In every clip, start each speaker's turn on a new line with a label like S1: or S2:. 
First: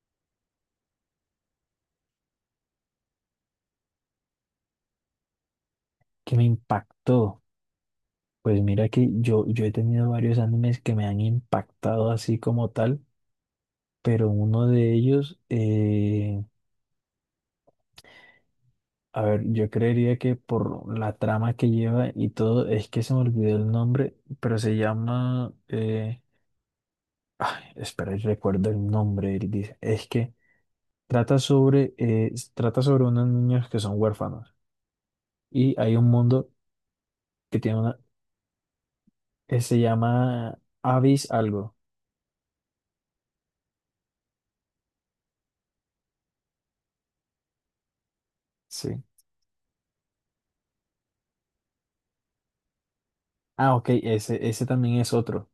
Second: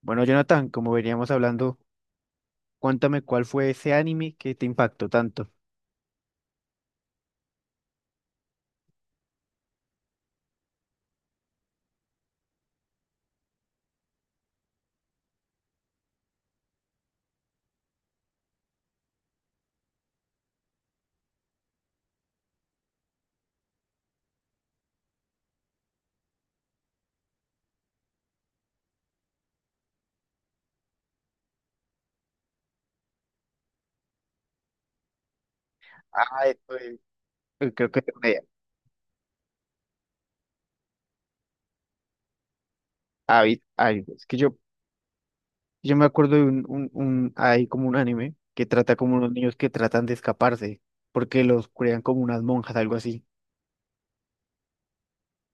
S1: Bueno, Jonathan, como veníamos hablando, cuéntame cuál fue ese anime que te impactó tanto.
S2: Que me impactó. Pues mira que yo he tenido varios animes que me han impactado así como tal, pero uno de ellos, a ver, yo creería que por la trama que lleva y todo, es que se me olvidó el nombre, pero se llama, ay, espera, yo recuerdo el nombre, él dice, es que trata sobre unos niños que son huérfanos y hay un
S1: Ah,
S2: mundo
S1: esto es-
S2: que tiene
S1: creo
S2: una,
S1: que tengo una idea.
S2: que se llama Abyss algo.
S1: Ah, vi- ay, es que yo, me acuerdo de un, hay como un anime que trata
S2: Sí.
S1: como unos niños que tratan de escaparse, porque los crean como unas monjas, algo así.
S2: Ah, ok, ese también es otro.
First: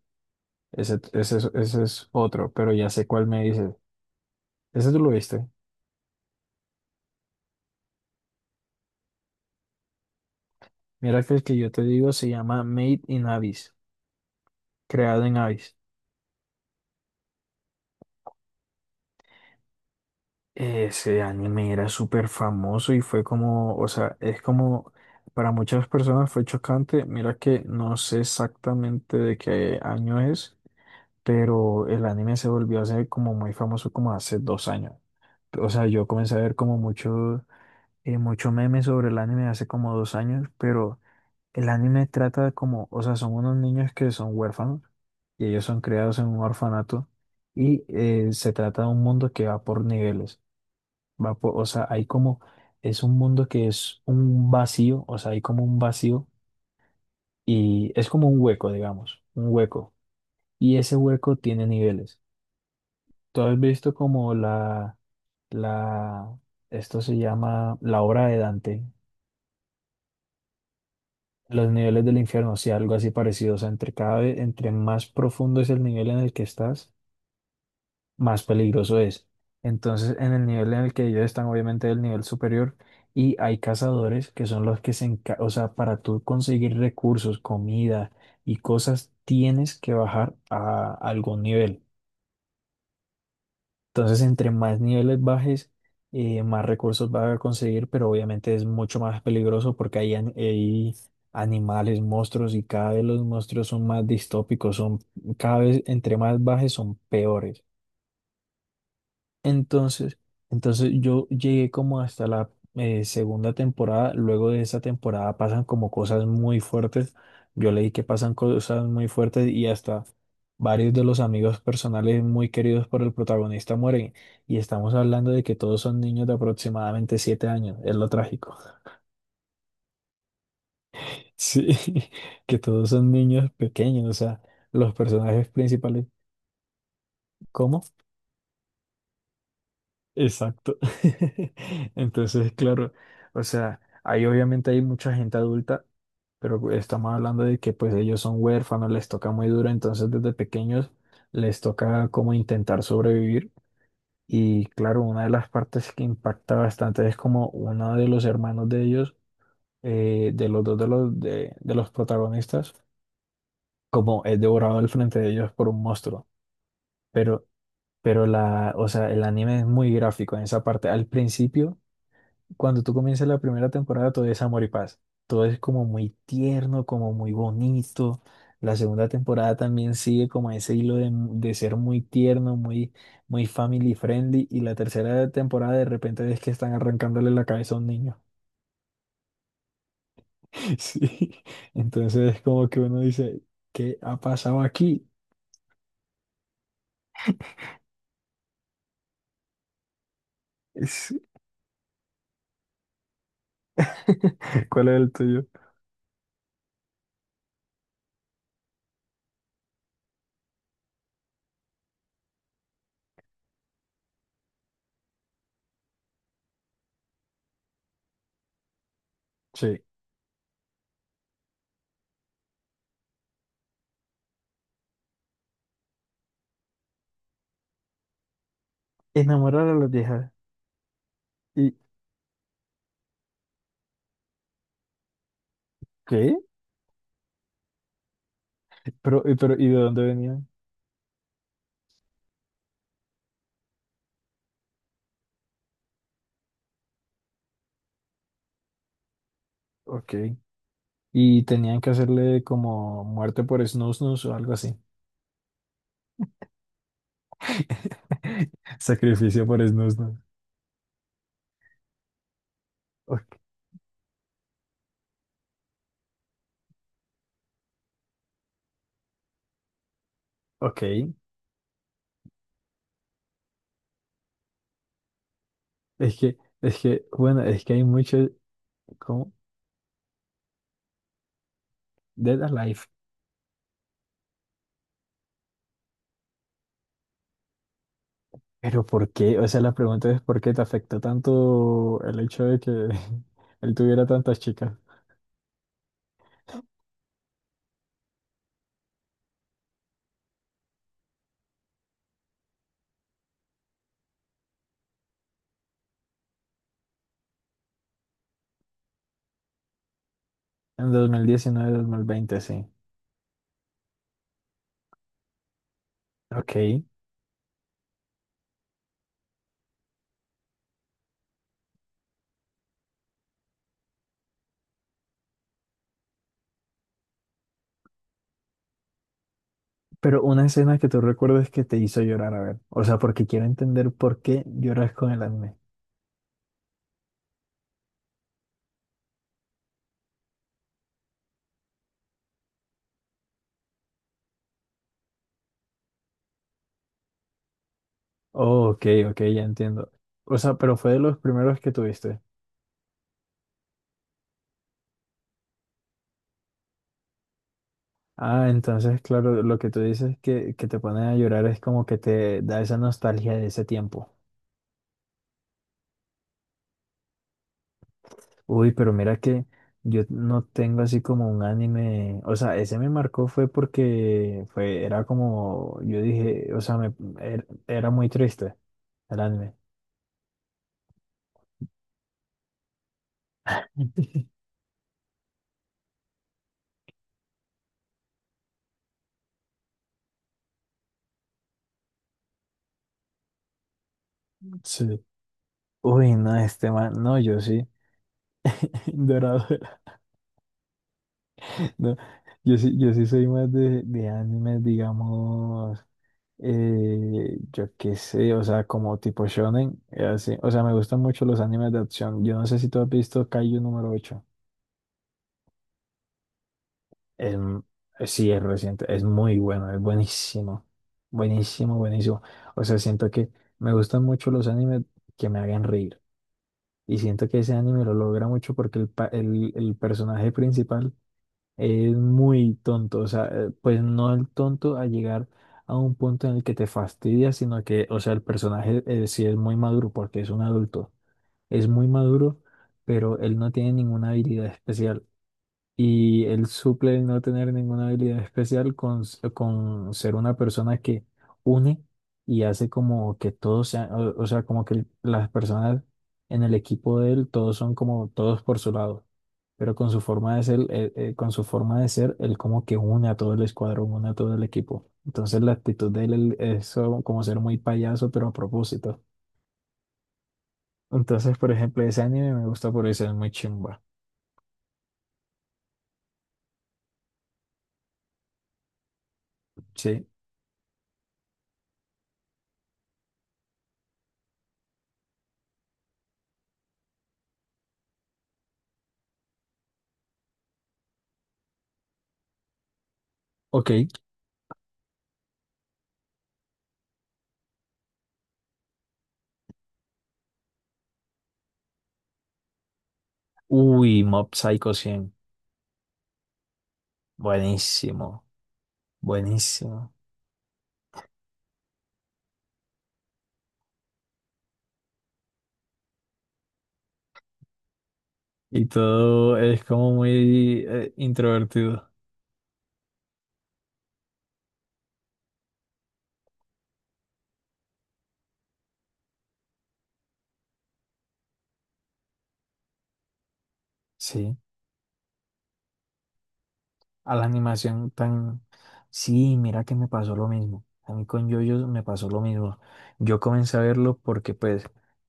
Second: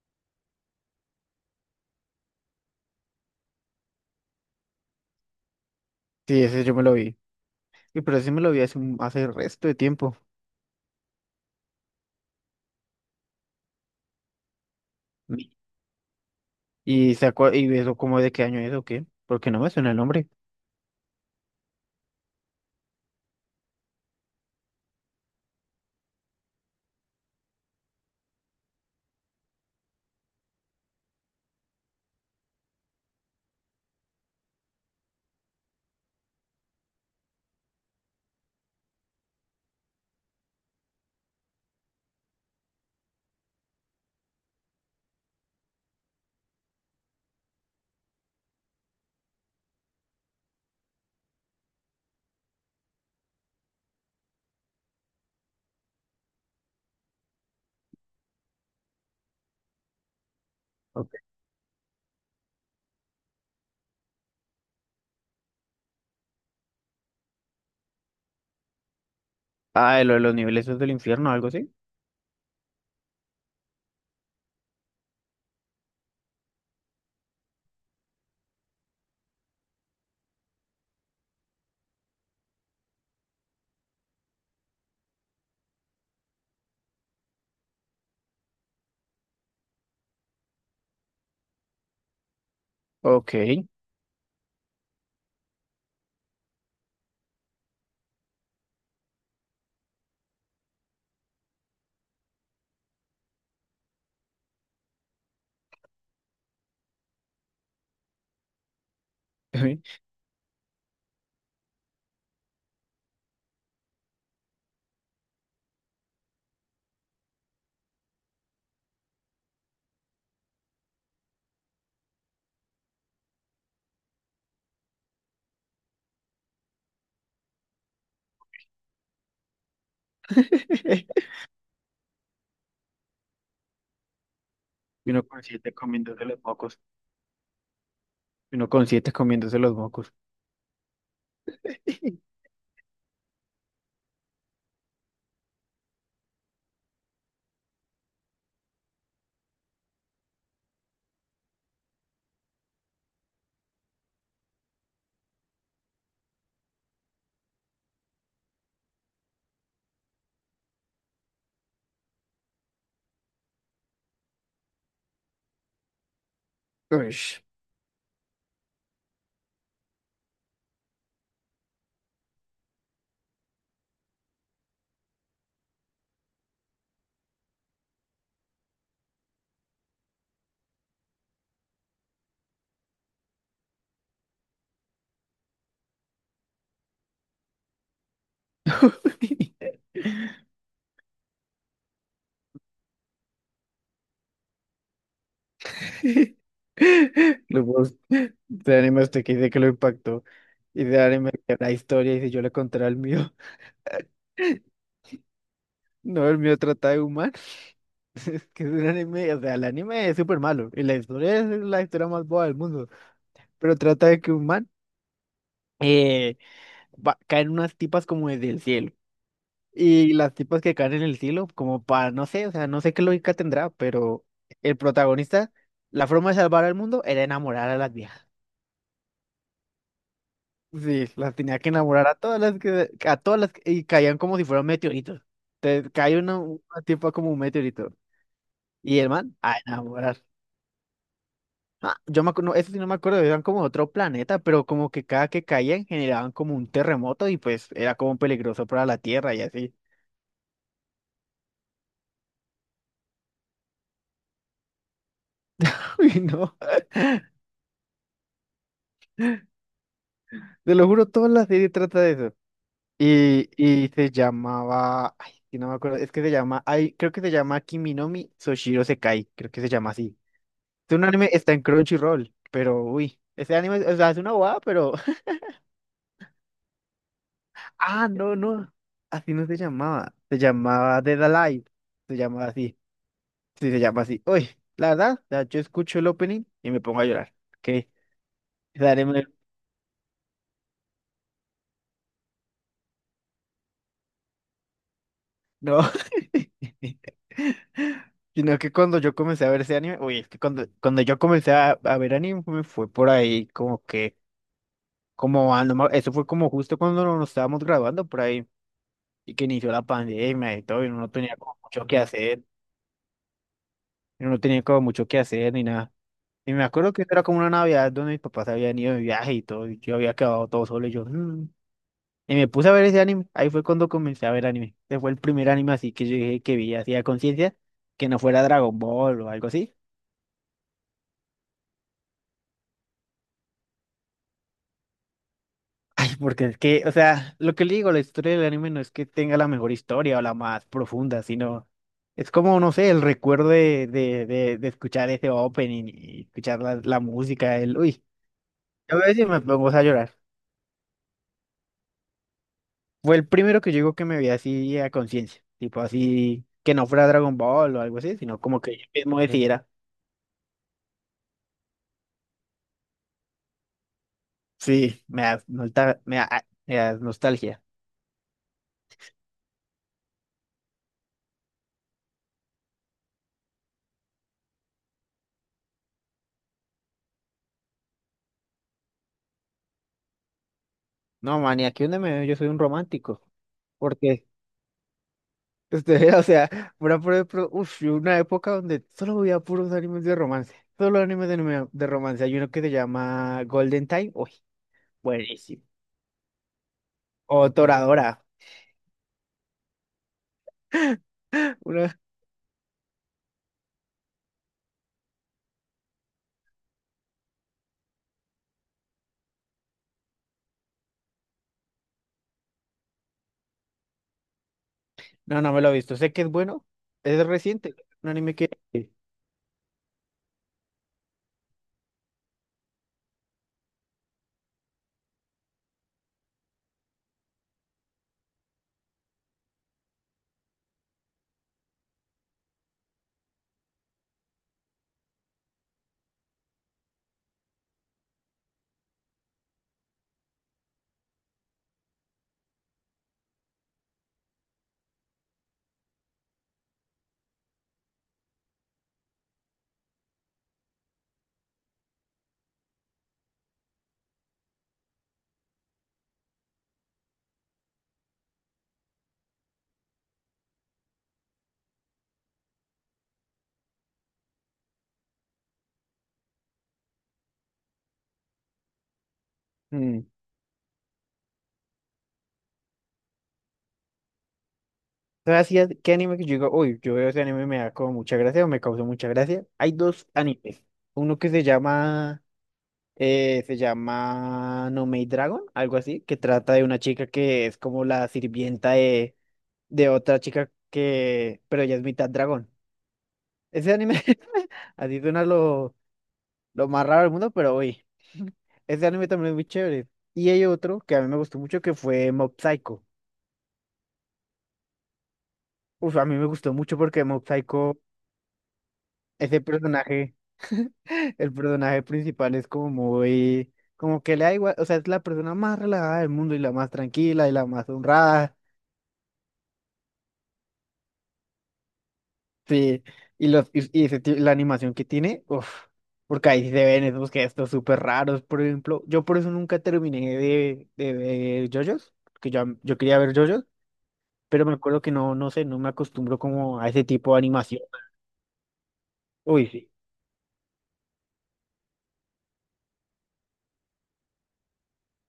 S2: Ese es otro, pero ya sé cuál me dices. Ese tú lo viste.
S1: Sí, ese yo me lo vi. Y pero ese me lo vi hace, un- hace el resto de tiempo.
S2: Mira que el que yo te digo se llama Made in Abyss, creado en Abyss.
S1: Y, se acua- y eso como de qué año es o qué, porque no me suena el nombre.
S2: Ese anime era súper famoso y fue como, o sea, es como, para muchas personas fue chocante. Mira que no sé exactamente de qué año es, pero el anime se volvió a ser como muy famoso como hace 2 años. O sea, yo comencé a ver como mucho. Mucho meme sobre el anime hace como 2 años, pero el anime trata de como, o sea, son unos niños que son huérfanos y ellos son criados en un orfanato y se trata de un mundo que va por niveles, va por, o sea, hay como, es un mundo que es un vacío, o sea, hay como un vacío y es como un hueco, digamos, un hueco y ese
S1: Ok.
S2: hueco tiene niveles. ¿Tú has visto como la, esto se llama la obra de Dante?
S1: Ah, lo de los niveles esos del infierno, algo
S2: Los
S1: así.
S2: niveles del infierno, sí, algo así parecido. O sea, entre cada vez, entre más profundo es el nivel en el que estás, más peligroso es. Entonces, en el nivel en el que ellos están, obviamente, el nivel superior, y hay cazadores que son los que se encargan, o sea, para tú conseguir recursos, comida y cosas, tienes que bajar a algún nivel.
S1: Ok.
S2: Entonces, entre más niveles bajes, más recursos va a conseguir, pero obviamente es mucho más peligroso porque hay, hay animales, monstruos y cada vez los monstruos son más distópicos, son cada vez entre más bajes son peores. Entonces, entonces yo llegué como hasta la segunda temporada. Luego de esa temporada pasan como cosas muy fuertes. Yo leí que pasan cosas muy fuertes y hasta varios de los amigos personales muy queridos por el protagonista mueren. Y estamos hablando de que todos son niños de aproximadamente 7 años. Es lo trágico. Sí, que todos son niños pequeños. O sea, los
S1: Y uno con
S2: personajes
S1: siete
S2: principales.
S1: comiéndose
S2: ¿Cómo?
S1: Y uno con siete comiéndose los mocos.
S2: Exacto. Entonces, claro, o sea, ahí obviamente hay mucha gente adulta, pero pues, estamos hablando de que pues ellos son huérfanos, les toca muy duro, entonces desde pequeños les toca como intentar sobrevivir. Y claro, una de las partes que impacta bastante es como uno de los hermanos de ellos, de los dos de los protagonistas, como es devorado al frente de ellos por un monstruo.
S1: Ush.
S2: Pero, pero la, o sea, el anime es muy gráfico en esa parte. Al principio, cuando tú comienzas la primera temporada, todo es amor y paz. Todo es como muy tierno, como muy bonito. La segunda temporada también sigue como ese hilo de ser muy tierno, muy, muy family friendly. Y la tercera temporada de repente es que están arrancándole la cabeza a un niño. Sí. Entonces es como que uno dice, ¿qué ha pasado aquí?
S1: Los mocos de anime usted que dice que lo impactó, y de
S2: Es-
S1: anime que la historia, y si yo le contara el mío.
S2: ¿Cuál es el tuyo?
S1: No, el mío trata de humanos. Es que es un anime, o sea, el anime es súper malo, y la historia es la historia más boba del mundo, pero trata de que un man eh, va- caen unas tipas como desde el cielo.
S2: Sí.
S1: Y las tipas que caen en el cielo como para, no sé, o sea, no sé qué lógica tendrá, pero el protagonista, la forma de salvar al mundo era enamorar a las viejas.
S2: Enamorar a las viejas.
S1: Sí, las tenía que
S2: ¿Y
S1: enamorar a a todas las que- y caían como si fueran meteoritos. Te cae
S2: qué?
S1: una tipa como un meteorito. Y el
S2: Pero,
S1: man,
S2: pero,
S1: a
S2: ¿y de dónde
S1: enamorar.
S2: venían?
S1: Ah, yo me acuerdo, eso sí no me acuerdo, eran como de otro planeta, pero como que cada que caían generaban como un terremoto y pues era como peligroso para la Tierra y así.
S2: Ok. Y tenían que hacerle como muerte por snusnus o algo así.
S1: Uy, no,
S2: Sacrificio por snusnus.
S1: te lo juro, toda la serie trata de eso.
S2: Ok,
S1: Y se llamaba, ay, sí, no me acuerdo, es que se llama, ay, creo que se llama Kiminomi Soshiro Sekai, creo que se llama así. Es un
S2: ok.
S1: anime, está en Crunchyroll, pero uy, ese anime, o sea, es una bobada, pero,
S2: Bueno, es que hay
S1: ah,
S2: mucho
S1: no, no,
S2: como
S1: así no se llamaba, se llamaba Dead Alive, se
S2: Dead
S1: llamaba así,
S2: Alive.
S1: sí, se llama así. Uy, la verdad, o sea, yo escucho el opening y me pongo a llorar. Que
S2: Pero ¿por qué? O sea, la pregunta es ¿por qué te afectó tanto el hecho de que él tuviera tantas chicas?
S1: no. Sino que cuando yo comencé a ver ese anime, uy, es que cuando yo comencé a ver anime fue por ahí como que, como, ah, no me- eso fue como justo cuando no, nos estábamos graduando por ahí y que inició la pandemia y todo y
S2: En
S1: uno no tenía como
S2: 2019,
S1: mucho que
S2: 2020,
S1: hacer,
S2: sí.
S1: y uno no tenía como mucho que hacer ni nada. Y me
S2: Ok.
S1: acuerdo que era como una Navidad donde mis papás habían ido de viaje y todo y yo había quedado todo solo y yo, "Mm". Y me puse a ver ese anime. Ahí fue cuando comencé a ver anime. Ese fue el primer anime así que yo dije que vi así a conciencia, que no fuera Dragon Ball o algo así.
S2: Pero una escena que tú recuerdes que te hizo llorar, a ver. O sea, porque quiero entender por qué lloras con el anime.
S1: Ay, porque es que, o sea, lo que le digo, la historia del anime no es que tenga la mejor historia o la más profunda, sino es como, no sé, el recuerdo de escuchar ese opening y escuchar la música, el, uy,
S2: Oh, ok,
S1: a veces
S2: ok,
S1: sí me
S2: ya
S1: pongo a
S2: entiendo.
S1: llorar.
S2: O sea, pero fue de los primeros que tuviste.
S1: Fue el primero que yo digo que me vi así a conciencia, tipo así, que no fuera Dragon Ball o algo así, sino
S2: Ah,
S1: como que yo
S2: entonces,
S1: mismo
S2: claro, lo
S1: decidiera.
S2: que tú dices que te ponen a llorar es como que te da esa nostalgia de ese tiempo.
S1: Sí, me da, nolta- me da nostalgia.
S2: Uy, pero mira que yo no tengo así como un anime. O sea, ese me marcó fue porque fue, era como, yo dije, o sea, me, era muy triste el anime.
S1: No, man, y aquí donde me veo, yo soy un romántico. Porque, este, o sea, pura, pura- pura- uf, y una época donde solo veía puros animes de romance. Solo animes de, anime- de romance. Hay uno que se llama Golden Time. Uy,
S2: Sí.
S1: buenísimo.
S2: Uy, no, este man, no, yo
S1: O
S2: sí,
S1: Toradora.
S2: dorado. No,
S1: Una-
S2: yo sí soy más de animes, digamos, yo qué sé, o sea, como tipo shonen, así. O sea, me gustan mucho los animes de acción. Yo no sé si tú has visto Kaiju número ocho.
S1: no, no me lo he visto. Sé que es bueno. Es
S2: Es m-
S1: reciente. Un
S2: sí,
S1: anime
S2: es
S1: que.
S2: reciente, es muy bueno, es buenísimo, buenísimo, buenísimo. O sea, siento que me gustan mucho los animes que me hagan reír. Y siento que ese anime lo logra mucho porque el, el personaje principal es muy tonto, o sea, pues no el tonto a llegar a un punto en el que te fastidia, sino que, o sea, el personaje sí es muy maduro porque es un adulto, es muy maduro, pero él no tiene ninguna habilidad especial. Y él suple el no tener ninguna habilidad especial con, con ser una persona que une y hace como que todos sean, o sea, como que las personas en el equipo de él, todos son como todos por su lado. Pero con su forma de ser, con su forma de ser, él como que une a todo el escuadrón, une a todo el equipo. Entonces la actitud de él, como ser muy payaso, pero a propósito.
S1: Mm.
S2: Entonces, por ejemplo, ese anime me gusta por eso, es muy chimba.
S1: ¿Sabes si qué anime que yo digo? Uy, yo veo ese anime y me da como mucha gracia o me causó mucha gracia. Hay
S2: Sí.
S1: dos animes. Uno que se llama. Se llama No Maid Dragon, algo así, que trata de una chica que es como la sirvienta de otra chica que, pero ella es mitad dragón.
S2: Ok.
S1: Ese anime, así suena lo más raro del mundo, pero uy, ese anime también es muy chévere. Y hay otro que a mí me gustó mucho que fue Mob Psycho.
S2: Uy, Mob Psycho cien.
S1: Uf, a mí me gustó mucho porque Mob Psycho,
S2: Buenísimo,
S1: ese
S2: buenísimo.
S1: personaje, el personaje principal es como muy, como que le da igual, o sea, es la persona más relajada del mundo y la más tranquila y la más honrada.
S2: Y todo es como muy introvertido.
S1: Sí, ese ti- la animación que tiene, uff, porque ahí sí se ven esos gestos súper raros, por ejemplo. Yo por eso nunca terminé de ver JoJo's, que yo, quería ver JoJo's,
S2: Sí,
S1: pero me acuerdo que no, no sé, no me acostumbro como a ese tipo
S2: a
S1: de
S2: la
S1: animación.
S2: animación tan... Sí,
S1: Uy,
S2: mira
S1: sí.
S2: que me pasó lo mismo. A mí con yoyos me pasó lo mismo. Yo comencé a verlo porque pues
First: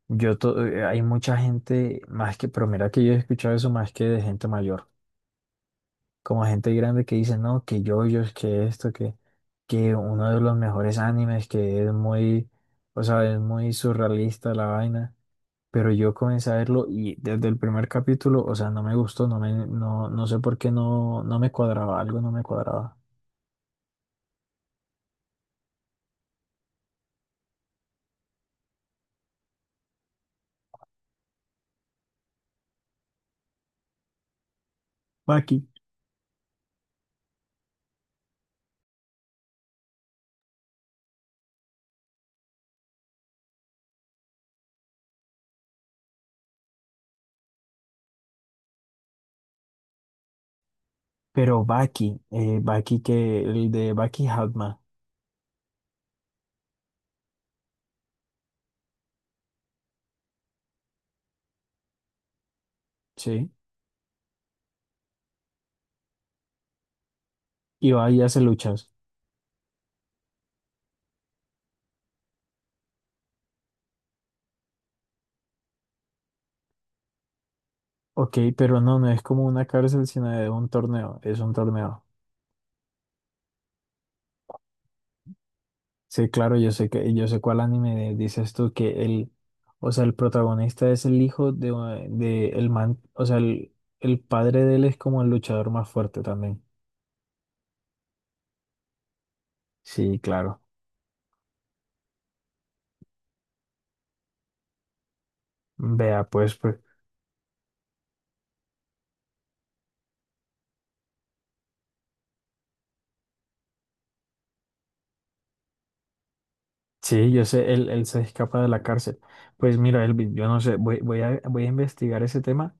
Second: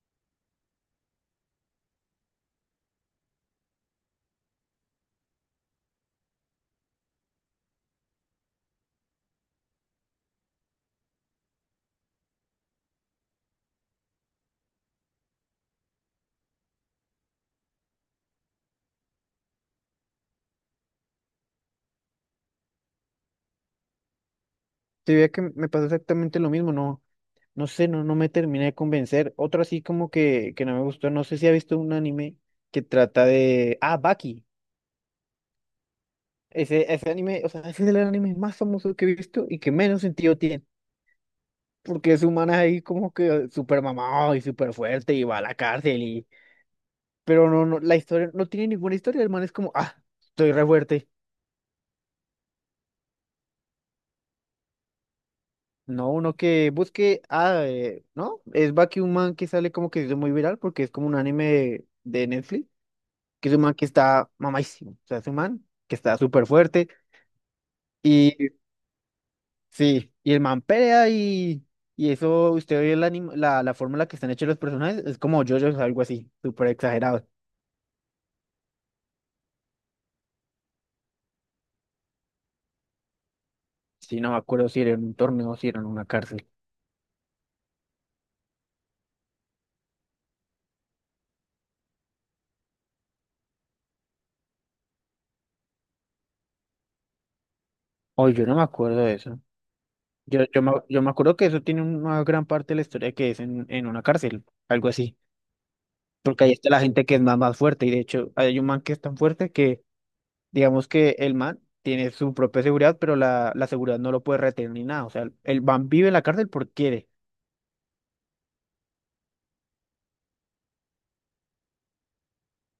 S2: hay mucha gente más que, pero mira que yo he escuchado eso más que de gente mayor. Como gente grande que dice, no, que yoyos, que esto, que uno de los mejores animes, que es muy, o sea, es muy surrealista la vaina. Pero yo comencé a verlo y desde el primer capítulo, o sea, no me gustó, no sé por qué no me cuadraba, algo no me cuadraba.
S1: Sí, veía que me pasó exactamente lo mismo, no, no sé, no, no me terminé de convencer. Otro así como que no me gustó, no sé si ha visto un anime que trata de... Ah, Baki.
S2: Baki,
S1: Ese anime, o sea, ese es el anime más famoso que he visto y que menos sentido tiene. Porque ese humana es ahí como que súper mamado y súper fuerte y va a la cárcel y... Pero no, no, la historia, no tiene ninguna historia, el man es como, ah, estoy re fuerte.
S2: pero Baki, Baki que, el de Baki Hatma,
S1: No, uno que busque, ah, ¿no? Es Baki un man que sale como que se hizo muy viral porque es como un anime de Netflix, que
S2: ¿sí?
S1: es un man que está mamadísimo, o sea, es un man que está súper fuerte
S2: Y va y hace
S1: y
S2: luchas.
S1: sí, y el man pelea y... Y eso, usted ve el anim- la forma en la que están hechos los personajes, es como JoJo's, algo así, súper exagerado.
S2: Ok, pero no, no es como una cárcel, sino de un torneo, es un torneo.
S1: Sí, no me acuerdo si era en un torneo o si era en una
S2: Sí,
S1: cárcel.
S2: claro, yo sé que, yo sé cuál anime dices tú que el, o sea, el protagonista es el hijo de, de el man, o sea, el padre de él es como el luchador más fuerte también.
S1: Hoy yo no me acuerdo de eso.
S2: Sí, claro.
S1: Yo me acuerdo que eso tiene una gran parte de la historia que es en una cárcel, algo así.
S2: Vea,
S1: Porque ahí
S2: pues,
S1: está
S2: pues,
S1: la gente que es más, más fuerte. Y de hecho, hay un man que es tan fuerte que, digamos que el man tiene su propia seguridad, pero la seguridad no lo puede retener ni nada. O sea, el man vive en la cárcel porque quiere.
S2: sí, yo sé, él se escapa de la cárcel. Pues mira, Elvin, yo no sé, voy a investigar ese tema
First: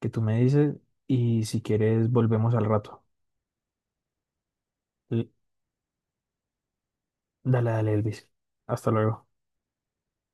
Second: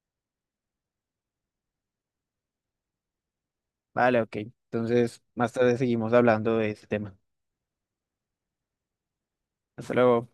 S2: que tú me dices y si quieres volvemos al rato.
S1: Vale, ok. Entonces,
S2: L-
S1: más tarde seguimos hablando de ese tema.
S2: Dale, dale, Elvis. Hasta luego.
S1: Hasta luego.